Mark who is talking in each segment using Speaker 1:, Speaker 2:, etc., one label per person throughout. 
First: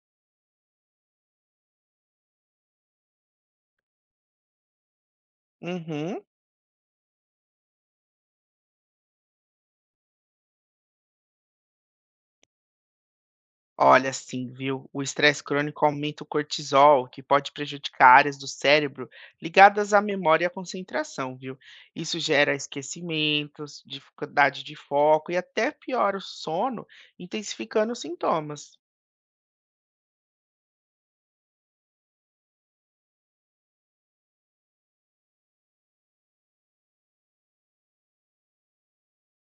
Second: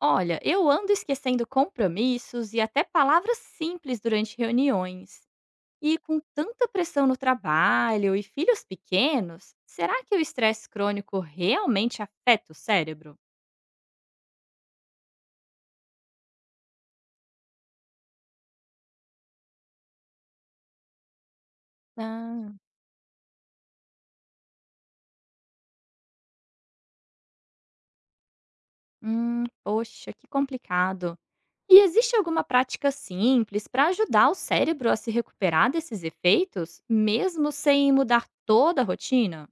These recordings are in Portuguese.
Speaker 1: Olha, eu ando esquecendo compromissos e até palavras simples durante reuniões. E com
Speaker 2: Uhum.
Speaker 1: tanta pressão no trabalho e filhos pequenos, será que o estresse crônico realmente afeta o cérebro?
Speaker 2: Olha, sim, viu? O estresse crônico aumenta o cortisol, que pode prejudicar áreas do cérebro ligadas à memória e à concentração, viu? Isso gera
Speaker 1: Ah,
Speaker 2: esquecimentos, dificuldade de foco e até piora o sono, intensificando os sintomas.
Speaker 1: poxa, que complicado. E existe alguma prática simples para ajudar o cérebro a se recuperar desses efeitos, mesmo sem mudar toda a rotina?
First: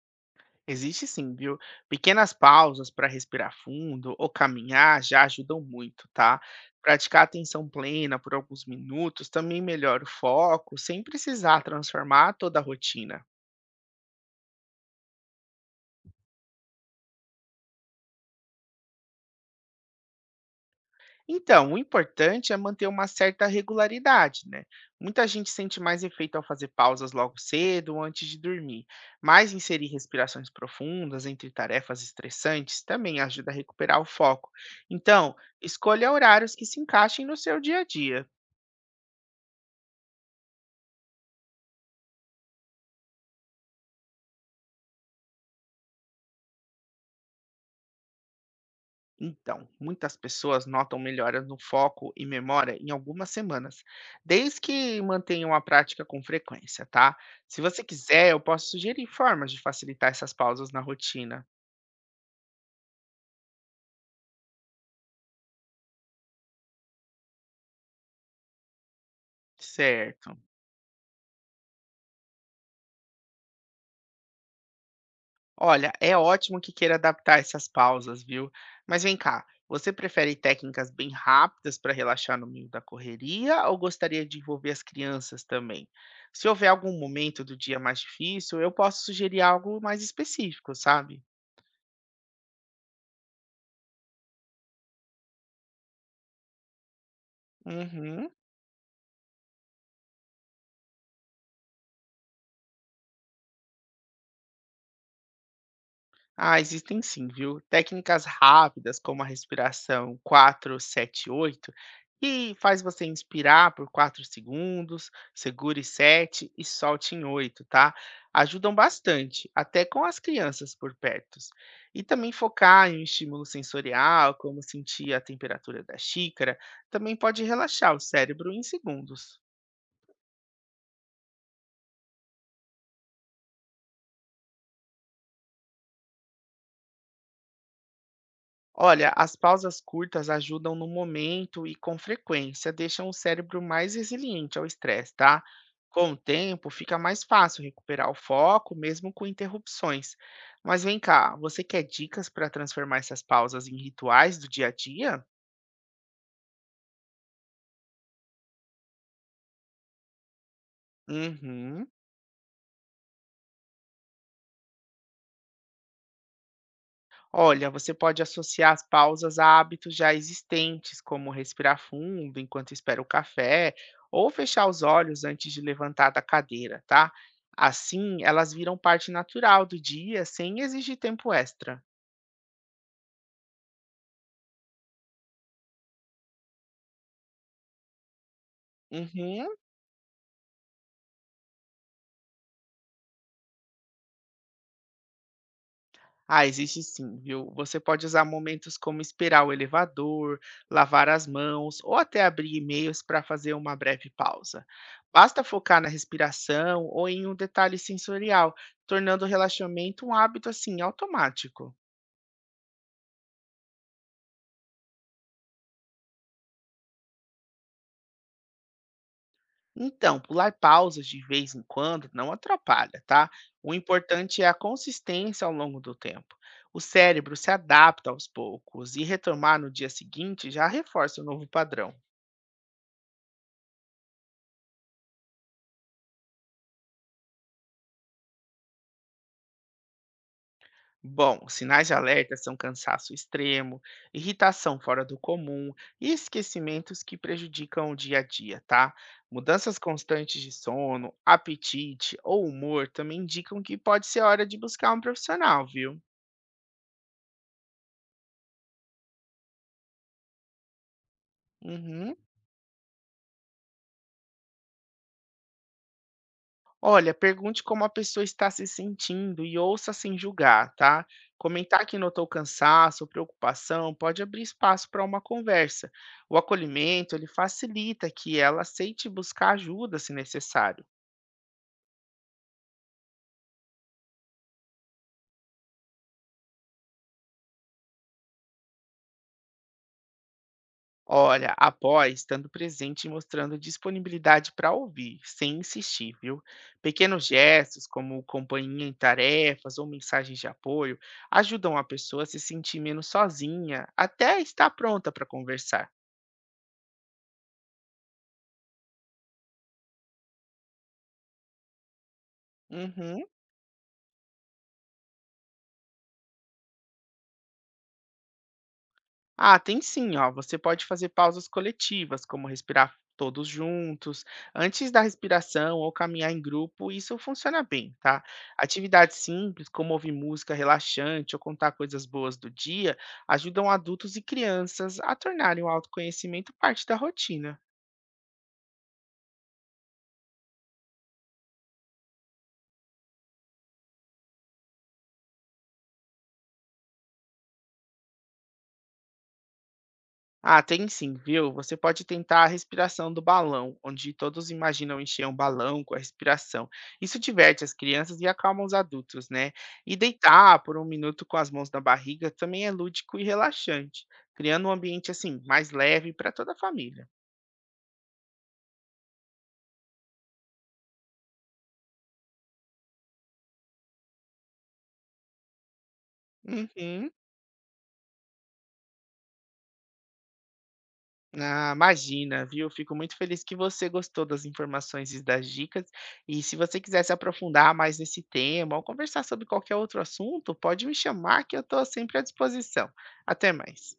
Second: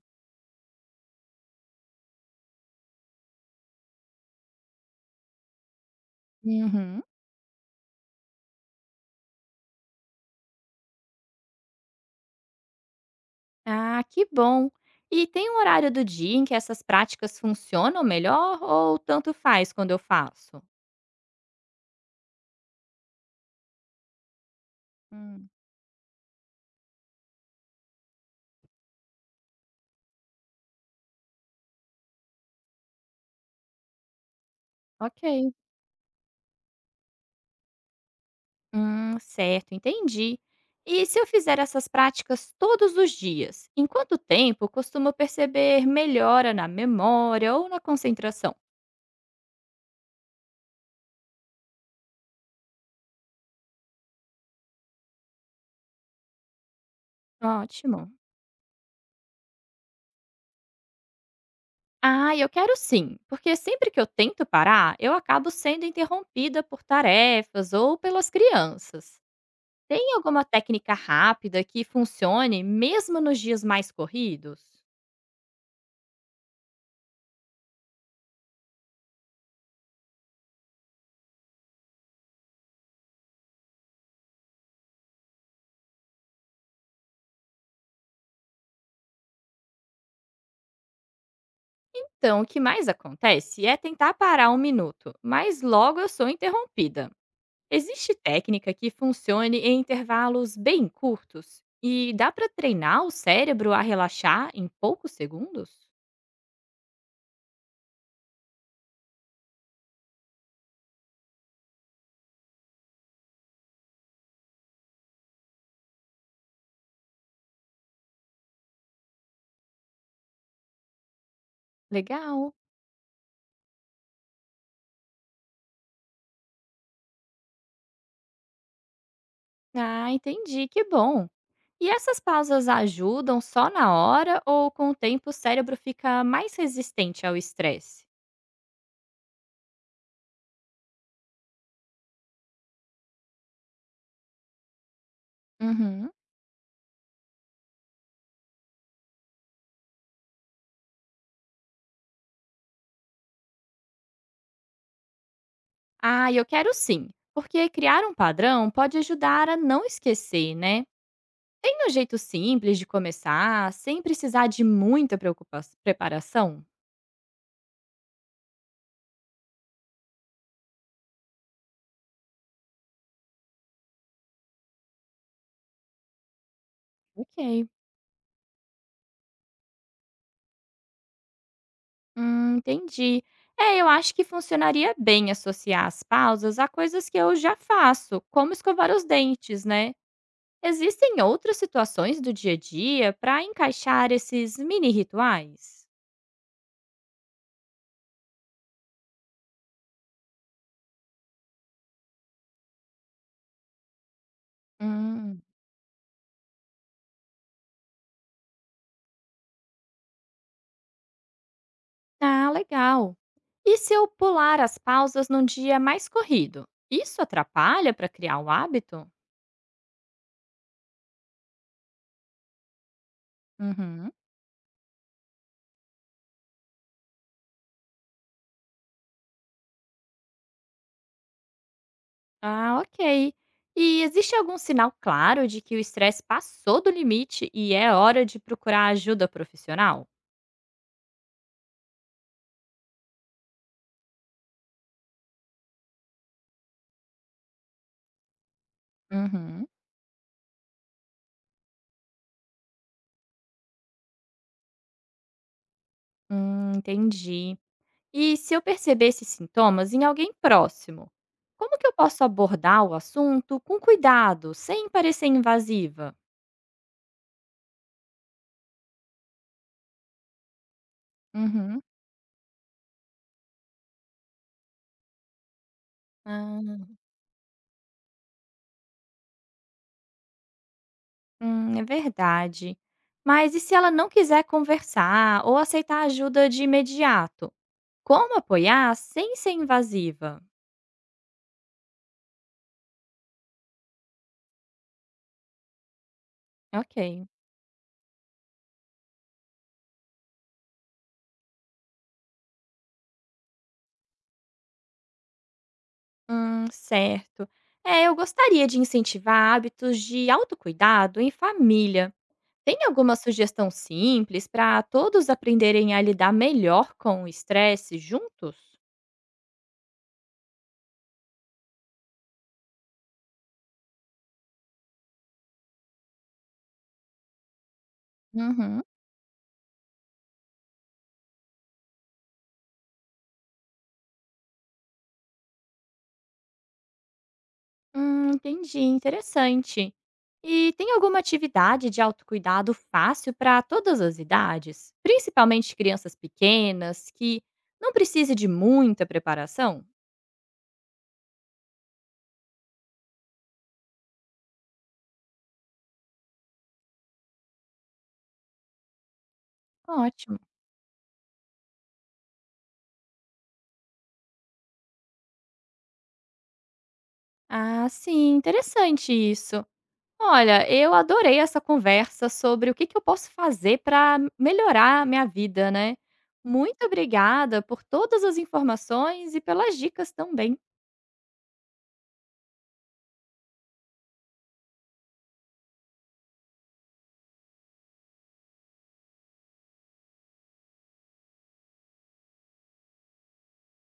Speaker 2: Existe sim, viu? Pequenas pausas para respirar fundo ou caminhar já ajudam muito, tá?
Speaker 1: Uhum.
Speaker 2: Praticar atenção plena por alguns minutos também melhora o foco, sem precisar transformar toda a rotina.
Speaker 1: Ah, que bom! E tem um horário do dia em que essas práticas funcionam melhor ou tanto faz quando eu faço?
Speaker 2: Então, o importante é manter uma certa regularidade, né? Muita
Speaker 1: Hum,
Speaker 2: gente sente mais efeito ao fazer pausas logo cedo ou antes de dormir, mas inserir respirações profundas entre tarefas estressantes também ajuda a recuperar o foco. Então,
Speaker 1: ok.
Speaker 2: escolha horários que se encaixem no seu dia a dia.
Speaker 1: Certo, entendi. E se eu fizer essas práticas todos os dias, em quanto tempo costumo perceber melhora na memória ou na concentração?
Speaker 2: Então, muitas pessoas notam melhoras no foco e memória em algumas semanas, desde que mantenham a prática com frequência, tá? Se você
Speaker 1: Ótimo.
Speaker 2: quiser, eu posso sugerir formas de facilitar essas pausas na rotina.
Speaker 1: Ah, eu quero sim, porque sempre que eu tento parar, eu acabo sendo interrompida por tarefas ou pelas crianças. Tem
Speaker 2: Certo.
Speaker 1: alguma técnica rápida que funcione mesmo nos dias mais corridos?
Speaker 2: Olha, é ótimo que queira adaptar essas pausas, viu? Mas vem cá, você prefere técnicas bem rápidas para relaxar no meio da correria ou gostaria de envolver as crianças também? Se houver algum momento do dia mais difícil, eu posso sugerir algo mais específico, sabe?
Speaker 1: Então, o que mais acontece é tentar parar um minuto, mas logo eu sou interrompida. Existe
Speaker 2: Uhum.
Speaker 1: técnica que funcione em intervalos bem curtos e dá para treinar o cérebro a relaxar em poucos segundos?
Speaker 2: Ah, existem sim, viu? Técnicas rápidas como a respiração 4-7-8, que faz você inspirar por 4 segundos, segure 7 e solte em 8, tá? Ajudam bastante, até com as crianças por perto. E também
Speaker 1: Legal.
Speaker 2: focar em um estímulo sensorial, como sentir a temperatura da xícara, também pode relaxar o cérebro em segundos.
Speaker 1: Ah, entendi, que bom. E essas pausas ajudam só na hora ou com o tempo o cérebro fica mais resistente ao estresse?
Speaker 2: Olha, as pausas curtas ajudam no momento e com frequência, deixam o cérebro mais resiliente ao estresse, tá?
Speaker 1: Uhum.
Speaker 2: Com o tempo, fica mais fácil recuperar o foco, mesmo com interrupções. Mas vem cá, você quer dicas para transformar essas pausas em rituais do dia a dia?
Speaker 1: Ah, eu quero sim, porque criar um padrão pode ajudar a não esquecer, né?
Speaker 2: Uhum.
Speaker 1: Tem um jeito simples de começar, sem precisar de muita preparação?
Speaker 2: Olha, você pode associar as pausas a hábitos já existentes, como respirar fundo enquanto espera o café, ou fechar os olhos antes de levantar da cadeira, tá?
Speaker 1: Ok,
Speaker 2: Assim, elas viram parte natural do dia, sem exigir tempo extra.
Speaker 1: entendi. É, eu acho que funcionaria bem associar as pausas a coisas que eu já faço, como escovar os
Speaker 2: Uhum.
Speaker 1: dentes, né? Existem outras situações do dia a dia para encaixar esses mini rituais?
Speaker 2: Ah, existe sim, viu? Você pode usar momentos como esperar o elevador, lavar as mãos ou até abrir e-mails para fazer uma breve pausa.
Speaker 1: Hum.
Speaker 2: Basta focar na respiração ou em um detalhe sensorial, tornando o relaxamento um hábito assim automático.
Speaker 1: Ah, legal. E se eu pular as pausas num dia mais corrido? Isso atrapalha para criar o hábito?
Speaker 2: Então, pular pausas de vez em quando não atrapalha, tá? O
Speaker 1: Uhum.
Speaker 2: importante é a consistência ao longo do tempo. O cérebro se adapta aos poucos e retomar no dia seguinte já reforça o novo padrão.
Speaker 1: Ah, ok. E existe algum sinal claro de que o estresse passou do limite e é hora de procurar ajuda profissional?
Speaker 2: Bom, sinais de alerta são cansaço extremo, irritação fora do comum e esquecimentos que prejudicam o dia a dia, tá?
Speaker 1: Uhum.
Speaker 2: Mudanças constantes de sono, apetite ou humor também indicam que pode ser hora de buscar um profissional, viu?
Speaker 1: Entendi. E se eu perceber esses sintomas em alguém próximo, como que eu
Speaker 2: Uhum.
Speaker 1: posso abordar o assunto com cuidado, sem parecer invasiva?
Speaker 2: Olha, pergunte como a pessoa está se sentindo e ouça sem julgar, tá?
Speaker 1: Uhum.
Speaker 2: Comentar que notou cansaço ou preocupação pode abrir espaço para uma conversa. O
Speaker 1: Ah,
Speaker 2: acolhimento, ele facilita que ela aceite buscar ajuda se necessário.
Speaker 1: hum, é verdade. Mas e se ela não quiser conversar ou aceitar ajuda de imediato? Como apoiar sem ser invasiva?
Speaker 2: Olha, apoie estando presente e mostrando disponibilidade para ouvir, sem insistir, viu? Pequenos
Speaker 1: Ok.
Speaker 2: gestos, como companhia em tarefas ou mensagens de apoio, ajudam a pessoa a se sentir menos sozinha, até estar pronta para conversar.
Speaker 1: Certo. É, eu gostaria de incentivar hábitos de autocuidado em família. Tem alguma
Speaker 2: Uhum.
Speaker 1: sugestão simples para todos aprenderem a lidar melhor com o estresse juntos?
Speaker 2: Ah, tem sim, ó. Você pode fazer pausas coletivas, como respirar todos juntos, antes da respiração ou caminhar em grupo, isso funciona bem, tá?
Speaker 1: Uhum.
Speaker 2: Atividades simples, como ouvir música relaxante ou contar coisas boas do dia, ajudam adultos e crianças a tornarem o autoconhecimento parte da rotina.
Speaker 1: Entendi, interessante. E tem alguma atividade de autocuidado fácil para todas as idades, principalmente crianças pequenas, que não precise de muita preparação?
Speaker 2: Ah, tem sim, viu? Você pode tentar a respiração do balão, onde todos imaginam encher um balão com a respiração. Isso diverte as crianças e acalma os adultos, né? E
Speaker 1: Ótimo.
Speaker 2: deitar por um minuto com as mãos na barriga também é lúdico e relaxante, criando um ambiente assim mais leve para toda a família.
Speaker 1: Ah, sim, interessante isso. Olha, eu adorei essa conversa sobre o que, que eu posso fazer para melhorar a minha vida, né? Muito
Speaker 2: Uhum.
Speaker 1: obrigada por todas as informações e pelas dicas também.
Speaker 2: Ah, imagina, viu? Fico muito feliz que você gostou das informações e das dicas. E se você quiser se aprofundar mais nesse tema ou conversar sobre qualquer outro assunto, pode me chamar que eu estou sempre à disposição. Até mais.